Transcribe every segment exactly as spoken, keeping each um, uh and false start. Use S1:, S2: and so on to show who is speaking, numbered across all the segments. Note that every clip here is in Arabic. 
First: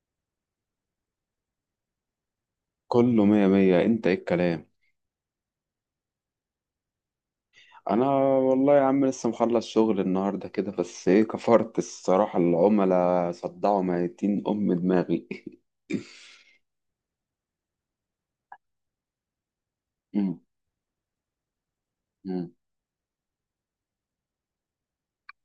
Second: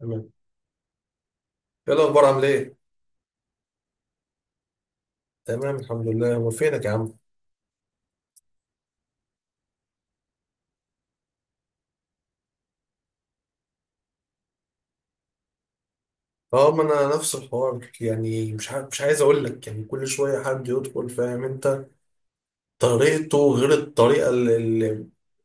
S1: تمام. ايه الاخبار، عامل ايه؟
S2: كله مية مية، انت ايه الكلام؟
S1: تمام، الحمد لله. هو فينك يا عم؟
S2: انا والله يا عم لسه مخلص شغل النهاردة كده، بس ايه كفرت الصراحة. العملاء صدعوا ميتين ام دماغي.
S1: اه، ما انا نفس الحوار، يعني مش ع... مش عايز اقول لك، يعني كل
S2: مم.
S1: شويه حد يدخل، فاهم انت؟
S2: مم.
S1: طريقته غير الطريقه اللي,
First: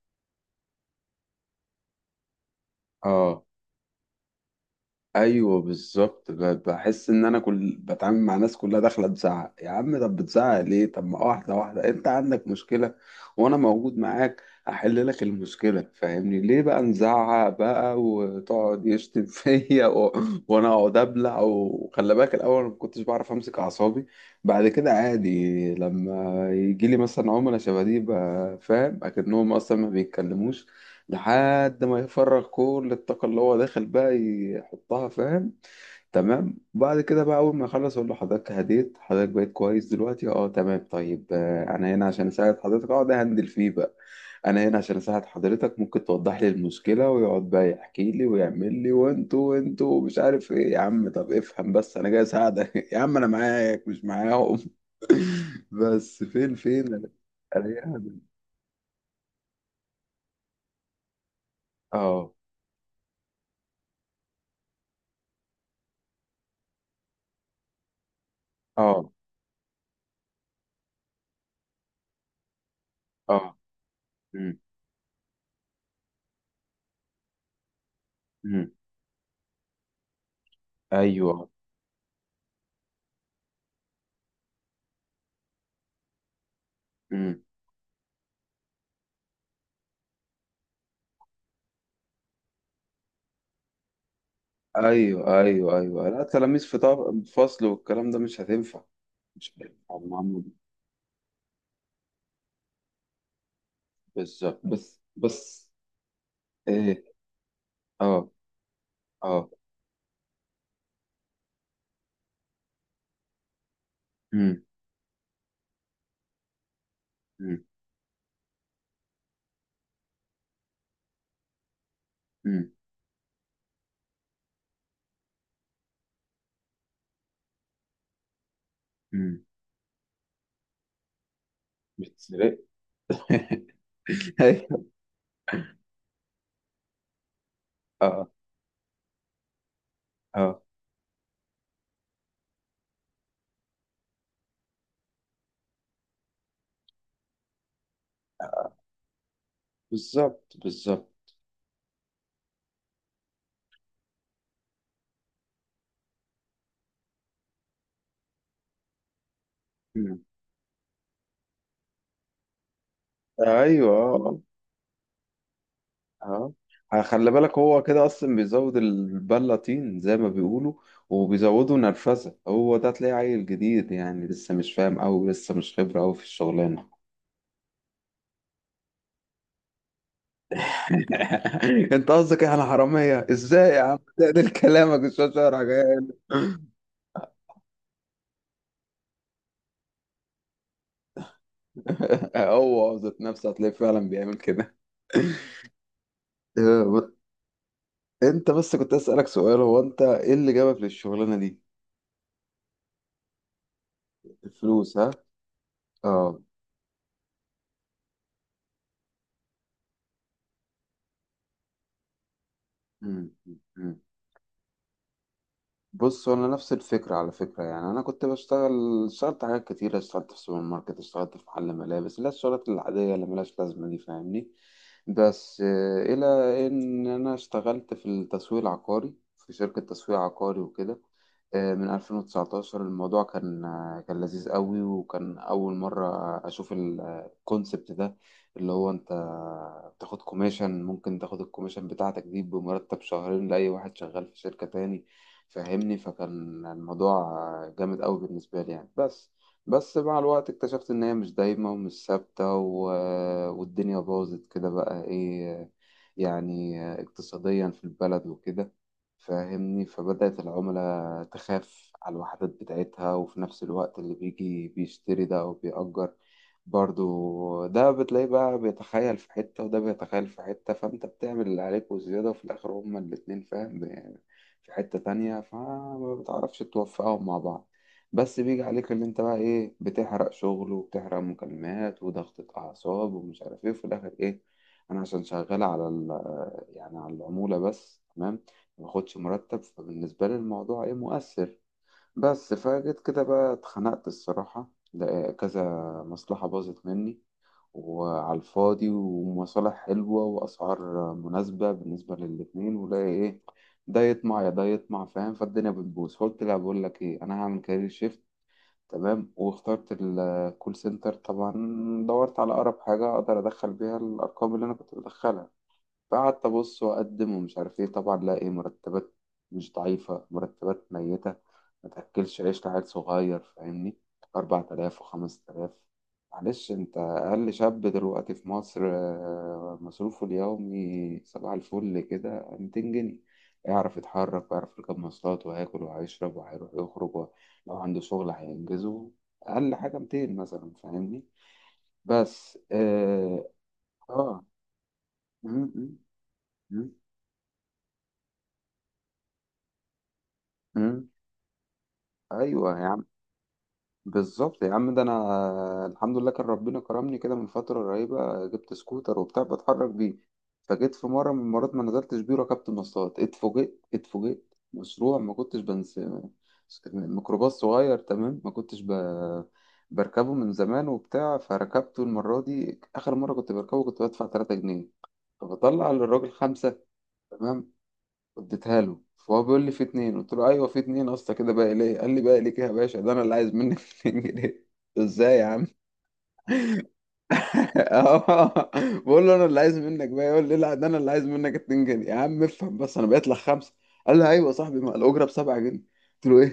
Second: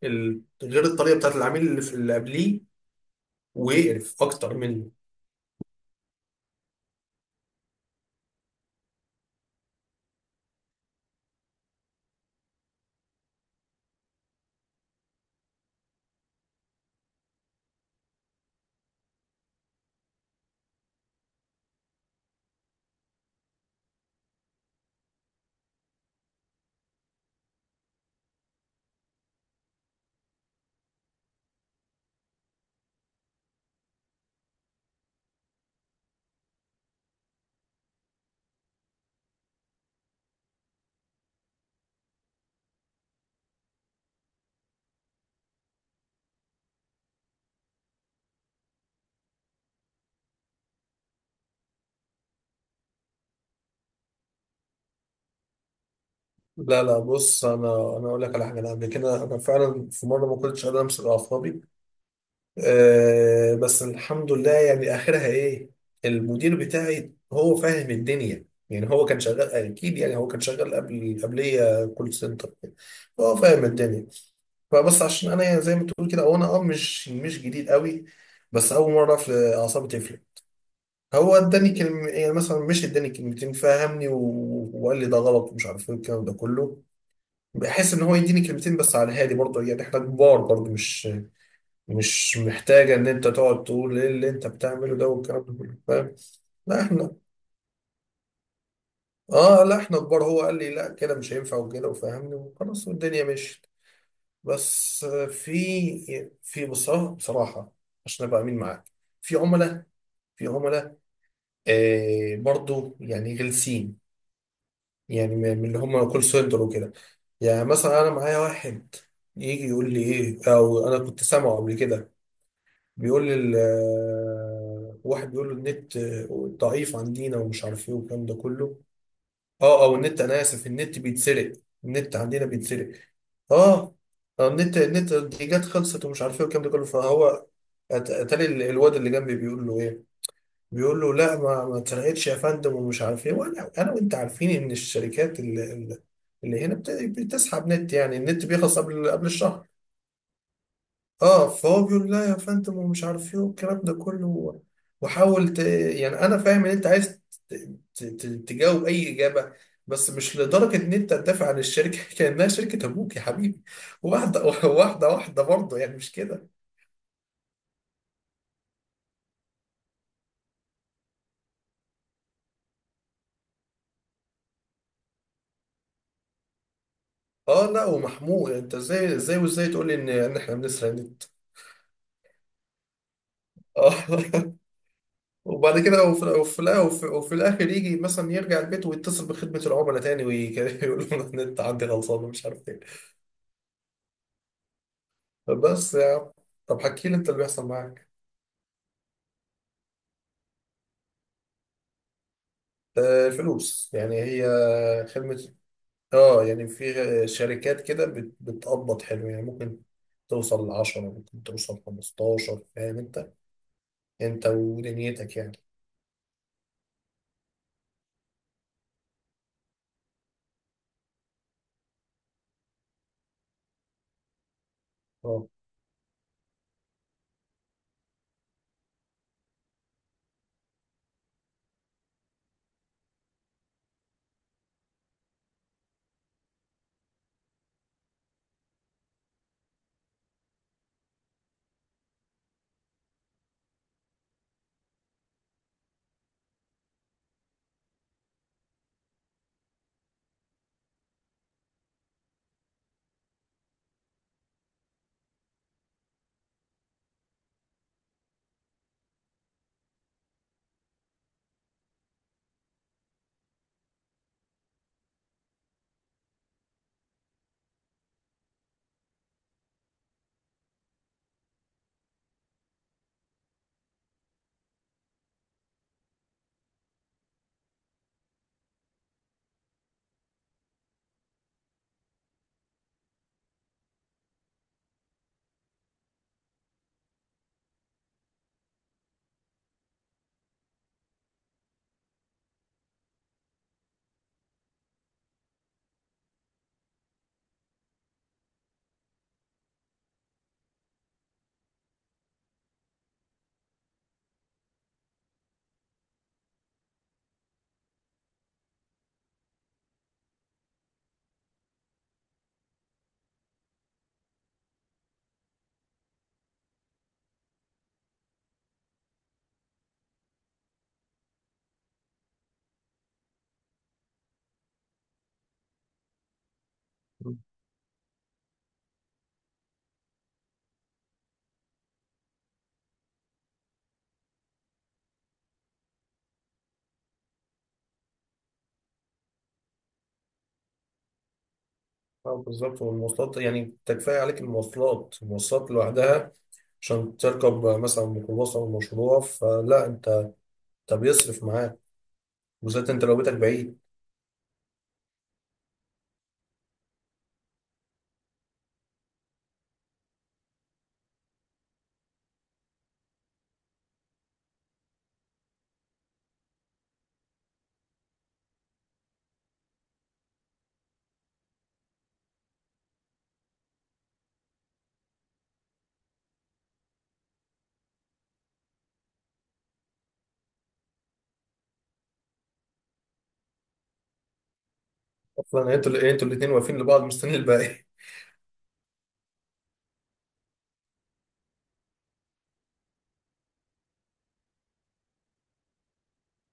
S1: ال... غير الطريقه بتاعت العميل اللي في اللي قبليه،
S2: اه،
S1: ويقرف اكتر منه.
S2: ايوه بالظبط. ب- بحس ان انا كل بتعامل مع ناس كلها داخله تزعق. يا عم طب بتزعق ليه؟ طب ما واحده واحده انت عندك مشكله وانا موجود معاك، احل لك المشكله، فاهمني؟ ليه بقى نزعق بقى وتقعد يشتم فيا و... وانا اقعد ابلع. وخلي بالك، الاول ما كنتش بعرف امسك اعصابي. بعد كده عادي، لما يجي لي مثلا عملاء شبه دي بقى، فاهم، اكنهم اصلا ما بيتكلموش لحد ما يفرغ كل الطاقة اللي هو داخل بقى يحطها، فاهم. تمام. بعد كده بقى أول ما يخلص أقول له حضرتك هديت، حضرتك بقيت كويس دلوقتي، أه تمام طيب، آه، أنا هنا عشان أساعد حضرتك. أقعد أهندل فيه بقى. أنا هنا عشان أساعد حضرتك، ممكن توضح لي المشكلة؟ ويقعد بقى يحكي لي ويعمل لي وأنتوا وأنتوا مش عارف إيه. يا عم طب افهم بس، أنا جاي أساعدك يا عم أنا معاك مش معاهم. بس فين
S1: لا
S2: فين
S1: لا، بص،
S2: ألاقي
S1: انا انا
S2: أهدى.
S1: اقول لك على حاجه، انا قبل كده انا فعلا في مره ما كنتش قادر امسك اعصابي.
S2: أه.
S1: آه بس الحمد لله، يعني اخرها ايه؟ المدير بتاعي هو فاهم الدنيا، يعني هو
S2: أه.
S1: كان شغال اكيد، يعني هو كان شغال قبل قبليه كول سنتر. هو
S2: أه.
S1: فاهم الدنيا. فبس عشان انا، يعني زي ما تقول كده، وانا اه مش مش جديد قوي.
S2: مم.
S1: بس اول مره في اعصابي تفلت. هو
S2: ايوه.
S1: اداني كلمه، يعني مثلا مش اداني كلمتين، فهمني و... وقال لي ده غلط، ومش عارف ايه الكلام ده كله.
S2: امم.
S1: بحس ان هو يديني كلمتين بس على الهادي، برضه يعني احنا كبار، برضه مش مش محتاجة إن أنت تقعد تقول إيه اللي أنت بتعمله ده،
S2: ايوه
S1: والكلام ده كله،
S2: ايوه ايوه
S1: فاهم؟
S2: لا تلاميذ في
S1: لا، إحنا.
S2: طب... فصل، والكلام ده مش هتنفع. مش
S1: آه، لا،
S2: هينفع
S1: إحنا كبار، هو
S2: معمول.
S1: قال لي لا كده مش هينفع، وكده، وفهمني وخلاص، والدنيا مشيت.
S2: بالظبط. بس
S1: بس آه،
S2: بس
S1: في في
S2: ايه.
S1: بصراحة بصراحة، عشان
S2: اه.
S1: أبقى أمين معاك. في
S2: اه.
S1: عملاء. في عملاء، آه برضو يعني غلسين،
S2: امم.
S1: يعني من اللي هم كول سنتر وكده.
S2: امم.
S1: يعني مثلا أنا معايا واحد، يجي يقول لي إيه، أو أنا كنت سامعه قبل كده.
S2: امم.
S1: بيقول لي ال- آه، واحد بيقول له النت آه، ضعيف عندنا، ومش عارف ايه والكلام ده كله.
S2: امم.
S1: اه، او النت، انا اسف، النت بيتسرق، النت عندنا
S2: بتسرق.
S1: بيتسرق. اه. آه، النت
S2: ايوه.
S1: النت دي جت خلصت، ومش عارف ايه والكلام ده كله، فهو أت-
S2: اه.
S1: اتاري ال- الواد اللي جنبي بيقول له ايه.
S2: اه.
S1: بيقول له لا، ما ما اتسرقتش يا فندم، ومش عارف ايه، وانا انا وانت عارفين ان الشركات اللي, اللي هنا بت- بتسحب نت، يعني النت بيخلص قبل قبل الشهر.
S2: بالظبط بالظبط.
S1: اه، فهو بيقول لا يا فندم، ومش عارف ايه والكلام ده كله. وحاول ت... يعني انا فاهم ان انت عايز ت... ت... ت... تجاوب اي اجابه، بس
S2: مم.
S1: مش لدرجه ان انت تدافع عن الشركه كانها شركه ابوك يا حبيبي.
S2: ايوه. اه.
S1: واحده واحده واحده برضه، يعني مش كده.
S2: اه. آه. خلي بالك هو كده اصلا بيزود البله طين زي ما بيقولوا، وبيزودوا نرفزه. هو ده تلاقيه عيل جديد يعني، لسه مش فاهم قوي، لسه مش خبره قوي في الشغلانه.
S1: اه، لا، ومحمود، انت ازاي ازاي وازاي تقول لي ان ان احنا بنسرق النت؟
S2: انت قصدك احنا حراميه؟ ازاي يا
S1: اه.
S2: عم؟ تقلل كلامك، الشاشه شعرك
S1: وبعد كده
S2: عيال.
S1: وفي وفي, الآ- وفي... وفي الاخر يجي مثلا يرجع البيت ويتصل بخدمه العملاء تاني ويقول لهم النت عندي غلطان، ومش عارف ايه.
S2: هو ذات نفسه هتلاقيه فعلا بيعمل كده.
S1: بس يا عم،
S2: اه،
S1: طب
S2: ب-
S1: حكي لي انت اللي بيحصل معاك.
S2: انت بس كنت اسالك سؤال، هو انت ايه اللي جابك للشغلانه دي؟
S1: آه، الفلوس يعني، هي
S2: الفلوس ها.
S1: خدمة.
S2: اه.
S1: اه، يعني في شركات كده بت- بتقبض حلو، يعني ممكن توصل لعشرة، ممكن توصل خمستاشر، فاهم انت؟
S2: مم.
S1: انت ودنيتك يعني.
S2: بص انا نفس الفكره على فكره يعني. انا كنت بشتغل، اشتغلت حاجات كتير، اشتغلت في سوبر ماركت، اشتغلت في محل ملابس، اللي هي الشغلات العاديه اللي ملهاش لازمه دي فاهمني.
S1: اه
S2: بس آه، الى ان انا اشتغلت في التسويق العقاري، في شركه تسويق عقاري وكده. آه، من ألفين وتسعطعش الموضوع كان آه، كان لذيذ قوي، وكان اول مره اشوف الكونسبت ده، اللي هو انت بتاخد كوميشن، ممكن تاخد الكوميشن بتاعتك دي بمرتب شهرين لاي واحد شغال في شركه تاني، فهمني. فكان الموضوع جامد قوي بالنسبة لي يعني. بس بس مع الوقت اكتشفت ان هي مش دايمة ومش ثابتة و... والدنيا باظت كده بقى ايه، يعني اقتصاديا في البلد وكده، فاهمني. فبدأت العملاء تخاف على الوحدات بتاعتها، وفي نفس الوقت اللي بيجي بيشتري ده أو بيأجر برضو ده بتلاقيه بقى بيتخيل في حتة، وده بيتخيل في حتة، فأنت بتعمل اللي عليك وزيادة، وفي الآخر هما الاتنين، فاهم، في حتة تانية، فما بتعرفش توفقهم مع بعض. بس بيجي عليك اللي انت بقى ايه، بتحرق شغل وبتحرق مكالمات وضغطة أعصاب ومش عارف ايه، وفي الآخر ايه؟ أنا عشان شغال على ال... يعني على العمولة بس، تمام، مباخدش مرتب. فبالنسبة لي الموضوع ايه، مؤثر. بس فجيت كده بقى اتخنقت الصراحة، ده كذا مصلحة باظت مني وعلى الفاضي، ومصالح حلوة وأسعار مناسبة بالنسبة للاتنين، ولاقي إيه، ده يطمع يا ده يطمع فاهم، فالدنيا بتبوظ. فقلت لا، بقول لك إيه، أنا هعمل كارير شيفت، تمام. واخترت الكول سنتر طبعا. دورت على أقرب حاجة أقدر أدخل بيها الأرقام اللي أنا كنت بدخلها، فقعدت أبص وأقدم ومش عارف إيه. طبعا لاقي مرتبات مش ضعيفة، مرتبات ميتة، ما تاكلش عيش لعيل صغير فاهمني. أربعتلاف و5000. معلش انت اقل شاب دلوقتي في مصر، آه، مصروفه اليومي صباح الفل كده ميتين جنيه، يعرف يتحرك ويعرف يركب مواصلات وهياكل وهيشرب وهيروح يخرج و- لو عنده شغل هينجزه. اقل حاجه ميتين مثلا فاهمني.
S1: اه،
S2: بس
S1: بالظبط، والمواصلات
S2: اه,
S1: يعني تكفي عليك
S2: آه.
S1: المواصلات،
S2: م-
S1: المواصلات
S2: م-
S1: لوحدها،
S2: م-
S1: عشان تركب مثلا ميكروباص او مشروع، فلا انت، انت
S2: م.
S1: بيصرف معاك،
S2: ايوه
S1: بالذات
S2: يا.
S1: انت لو بيتك بعيد.
S2: بالظبط يا عم، ده انا الحمد لله كان ربنا كرمني كده من فتره قريبه، جبت سكوتر وبتاع بتحرك بيه. فجيت في مره من المرات ما نزلتش بيه، ركبت مواصلات، اتفوجئت اتفوجئت مشروع، ما كنتش بنس، ميكروباص صغير تمام، ما كنتش ب... بركبه من زمان وبتاع. فركبته المره دي، اخر مره كنت بركبه كنت بدفع ثلاثة جنيه، فبطلع للراجل خمسة، تمام، اديتها له. فهو بيقول لي في اتنين، قلت له ايوه في اتنين اصلا كده، باقي ليه؟ قال لي باقي ليك إيه يا باشا؟ ده انا اللي عايز منك ميتين جنيه. ازاي يا عم؟
S1: اصلا انتوا ال- انتوا الاثنين واقفين لبعض مستنيين الباقي.
S2: اه، بقول له انا اللي عايز منك بقى، يقول لي لا ده انا اللي عايز منك اتنين جنيه. يا عم افهم بس، انا بقيت لك خمسه. قال لي ايوه يا صاحبي، ما الاجره ب سبعة جنيه. قلت له ايه؟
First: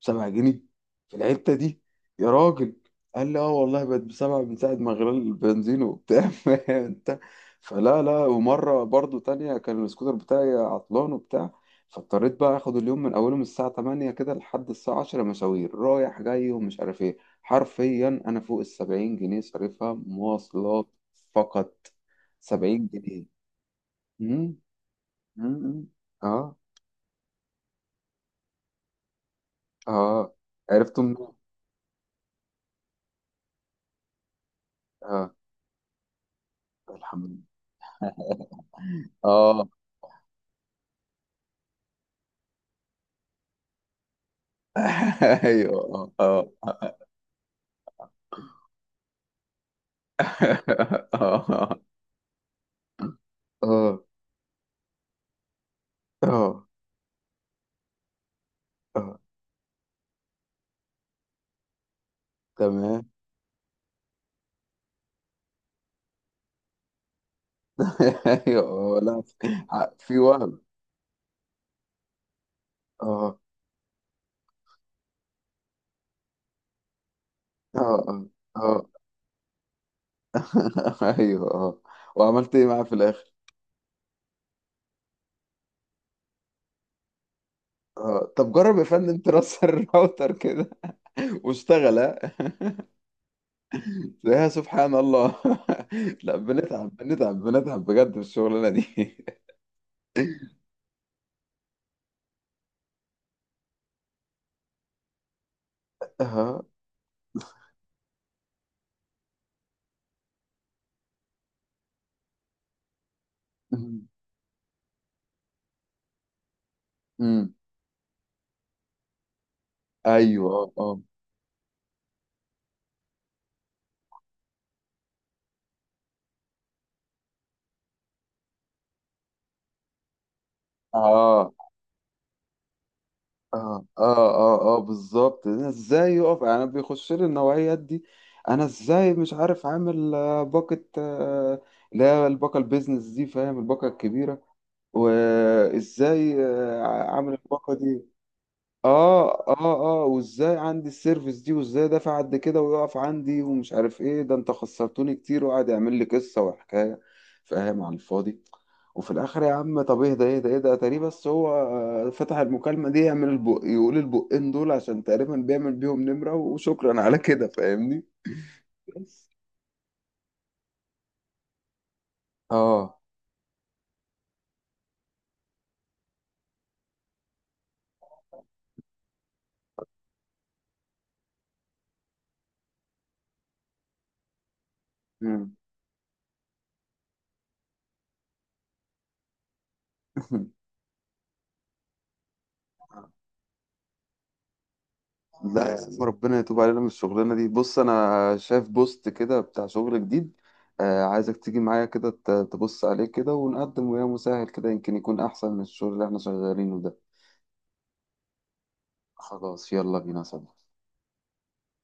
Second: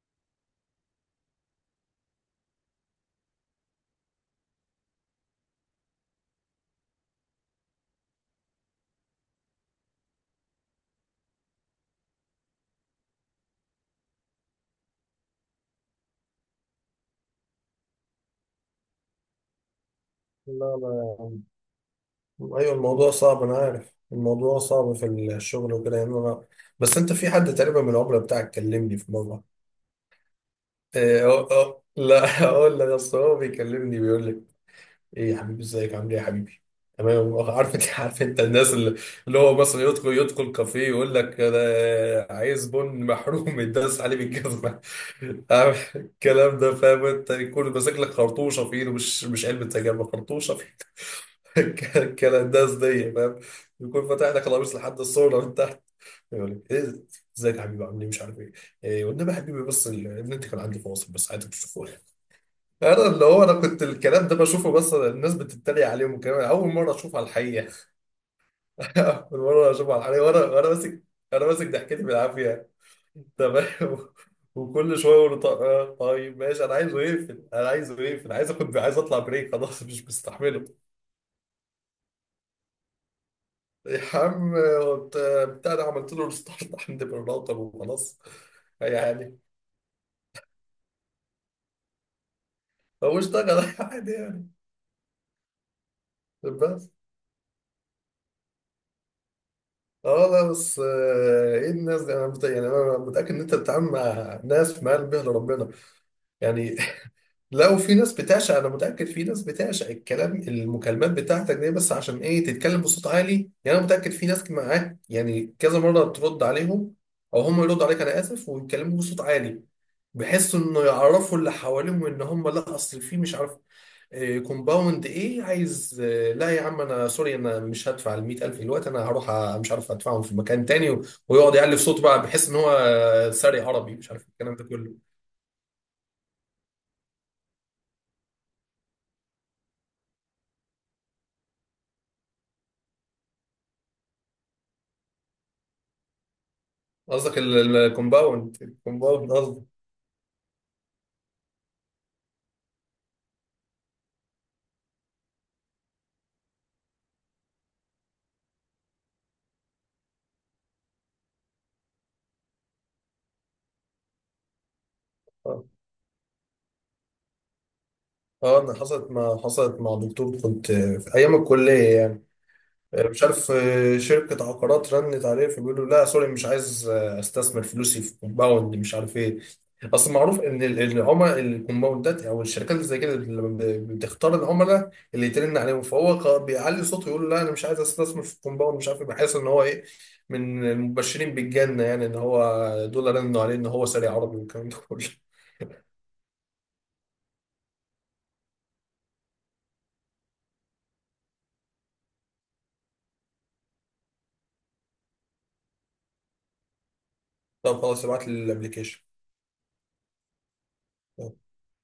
S2: ب سبعة جنيه؟ في الحته دي؟ يا راجل. قال لي اه والله، بقت بسبعة من ساعة ما غلى البنزين وبتاع فاهم انت. فلا لا ومرة برضو تانية كان السكوتر بتاعي عطلان وبتاع، فاضطريت بقى اخد اليوم من اوله، من الساعة تمانية كده لحد الساعة عشرة، مشاوير رايح جاي ومش عارف ايه. حرفيا انا فوق السبعين جنيه صارفها
S1: لا،
S2: مواصلات
S1: لا.
S2: فقط.
S1: ايوه،
S2: سبعين
S1: الموضوع
S2: جنيه.
S1: صعب، انا عارف
S2: مم،
S1: الموضوع صعب في
S2: مم،
S1: الشغل
S2: مم.
S1: وكده، يعني انا.
S2: اه.
S1: بس انت في حد تقريبا من العملاء بتاعك كلمني في مره.
S2: اه. عرفتم
S1: إيه أو
S2: منين؟
S1: أو لا، اقول لك، اصل هو بيكلمني بيقول لك، ايه
S2: اه.
S1: يا حبيبي، ازيك عامل ايه يا حبيبي؟
S2: الحمد
S1: تمام.
S2: لله.
S1: عارف انت عارف انت الناس اللي, اللي هو
S2: اه.
S1: مثلا يدخل يدخل كافيه، يقول لك انا عايز بن محروم يداس عليه بالجزمه، عارف
S2: ايوه. اه.
S1: الكلام ده،
S2: اه.
S1: فاهم انت، يكون ماسك لك خرطوشه في ايده، مش مش علبه سجاير، خرطوشه،
S2: اه.
S1: الكلنداز دي، فاهم؟
S2: اه.
S1: يكون فاتح لك القميص لحد الصورة من تحت، يقول
S2: اه.
S1: لك ايه، ازيك يا حبيبي عامل ايه، مش عارف ايه، إيه،
S2: آه.
S1: وانما يا حبيبي بس ال- النت كان عندي فاصل، بس عادي بتشوفوه.
S2: تمام.
S1: انا اللي هو انا كنت الكلام ده بشوفه، بس الناس بتتريق عليهم الكلام ده. اول مره اشوفه على الحقيقه.
S2: ايوه. آه، لا
S1: اول
S2: في،
S1: مره اشوفه على
S2: في
S1: الحقيقه، وانا
S2: وهم.
S1: وانا ماسك، انا ماسك ضحكتي بالعافيه.
S2: اه.
S1: تمام. وكل شويه اقول له طيب آه، طيب، ماشي، انا عايزه يقفل، انا
S2: اه.
S1: عايزه
S2: اه.
S1: يقفل، عايز اخد،
S2: اه.
S1: عايز اطلع بريك، خلاص مش مستحمله.
S2: ايوه. اه. وعملت ايه معاه في الاخر؟
S1: يا عم وبت- بتاع ده، عملت له ريستارت عند الراوتر وخلاص،
S2: اه طب جرب يا فندم
S1: يعني
S2: ترسل الراوتر كده واشتغل.
S1: هو اشتغل عادي
S2: تلاقيها
S1: يعني.
S2: سبحان الله. لا
S1: بس
S2: بنتعب بنتعب بنتعب بجد في الشغلانه دي.
S1: اه لا بس، آه، ايه الناس دي؟ انا مت- يعني انا متاكد ان انت بتتعامل مع ناس في مقلب به لربنا،
S2: اه.
S1: يعني. لو في ناس بتعشق، انا متاكد في ناس بتعشق الكلام، المكالمات بتاعتك دي، بس عشان ايه تتكلم بصوت عالي؟ يعني انا
S2: أمم،
S1: متاكد في ناس معاك، يعني كذا مره ترد عليهم، او
S2: أمم.
S1: هم يردوا عليك، انا اسف، ويتكلموا بصوت عالي، بحيث
S2: ايوه.
S1: انه
S2: اه.
S1: يعرفوا اللي حواليهم ان هم، لا اصل في، مش عارف، كومباوند ايه عايز، آه، لا يا عم انا سوري، انا مش هدفع ال مئة ألف دلوقتي، انا هروح أ- مش عارف ادفعهم في مكان تاني و-
S2: اه.
S1: ويقعد يعلي في صوته بقى، بحيث ان هو آه، ساري
S2: اه.
S1: عربي، مش
S2: اه.
S1: عارف الكلام ده
S2: اه. اه.
S1: كله.
S2: بالظبط. أنا ازاي يقف يعني؟ انا بيخش لي النوعيات دي، انا ازاي مش عارف عامل آه، باقه، آه، اللي هي الباقه البيزنس دي، فاهم، الباقه الكبيره، وازاي آه، عامل
S1: قصدك
S2: الباقه دي.
S1: الكومباوند،
S2: اه.
S1: الكومباوند
S2: اه.
S1: قصدي.
S2: اه. وازاي عندي السيرفيس دي، وازاي دافع قد كده ويقف عندي ومش عارف ايه، ده انت خسرتوني كتير، وقعد يعمل لي قصه وحكايه، فاهم، على الفاضي. وفي الاخر يا عم طب ايه ده؟ ايه ده؟ ايه ده؟ تقريبا بس هو آه، فتح المكالمه دي يعمل البق، يقول البقين دول عشان تقريبا
S1: اه
S2: بيعمل بيهم نمره، وشكرا على كده فاهمني.
S1: آه، انا حصلت
S2: بس
S1: ما حصلت مع دكتور، كنت آه، في ايام الكليه يعني.
S2: اه
S1: آه، مش عارف آه، شركة عقارات رنت عليه، فبيقولوا لا سوري، مش عايز آه، استثمر فلوسي في كومباوند، مش عارف ايه. اصل معروف ان ال- إن العملاء الكومباوندات، او الشركات اللي زي كده، لما ب- بتختار العملاء اللي
S2: مم.
S1: يترن عليهم، فهو خ- بيعلي صوته يقول لا انا مش عايز استثمر في كومباوند، مش عارف ايه، بحيث ان هو ايه، من المبشرين بالجنة، يعني ان هو دول رنوا عليه، ان هو سريع عربي والكلام ده كله.
S2: لا يا آه، عم ربنا يتوب علينا من الشغلانة دي. بص أنا شايف بوست كده بتاع شغل جديد، آه عايزك تيجي معايا كده ت- تبص عليه كده ونقدم وياه مساعد كده، يمكن يكون أحسن من الشغل اللي احنا شغالينه ده.
S1: طب خلاص، ابعت لي الابلكيشن.
S2: خلاص يلا بينا صديقي.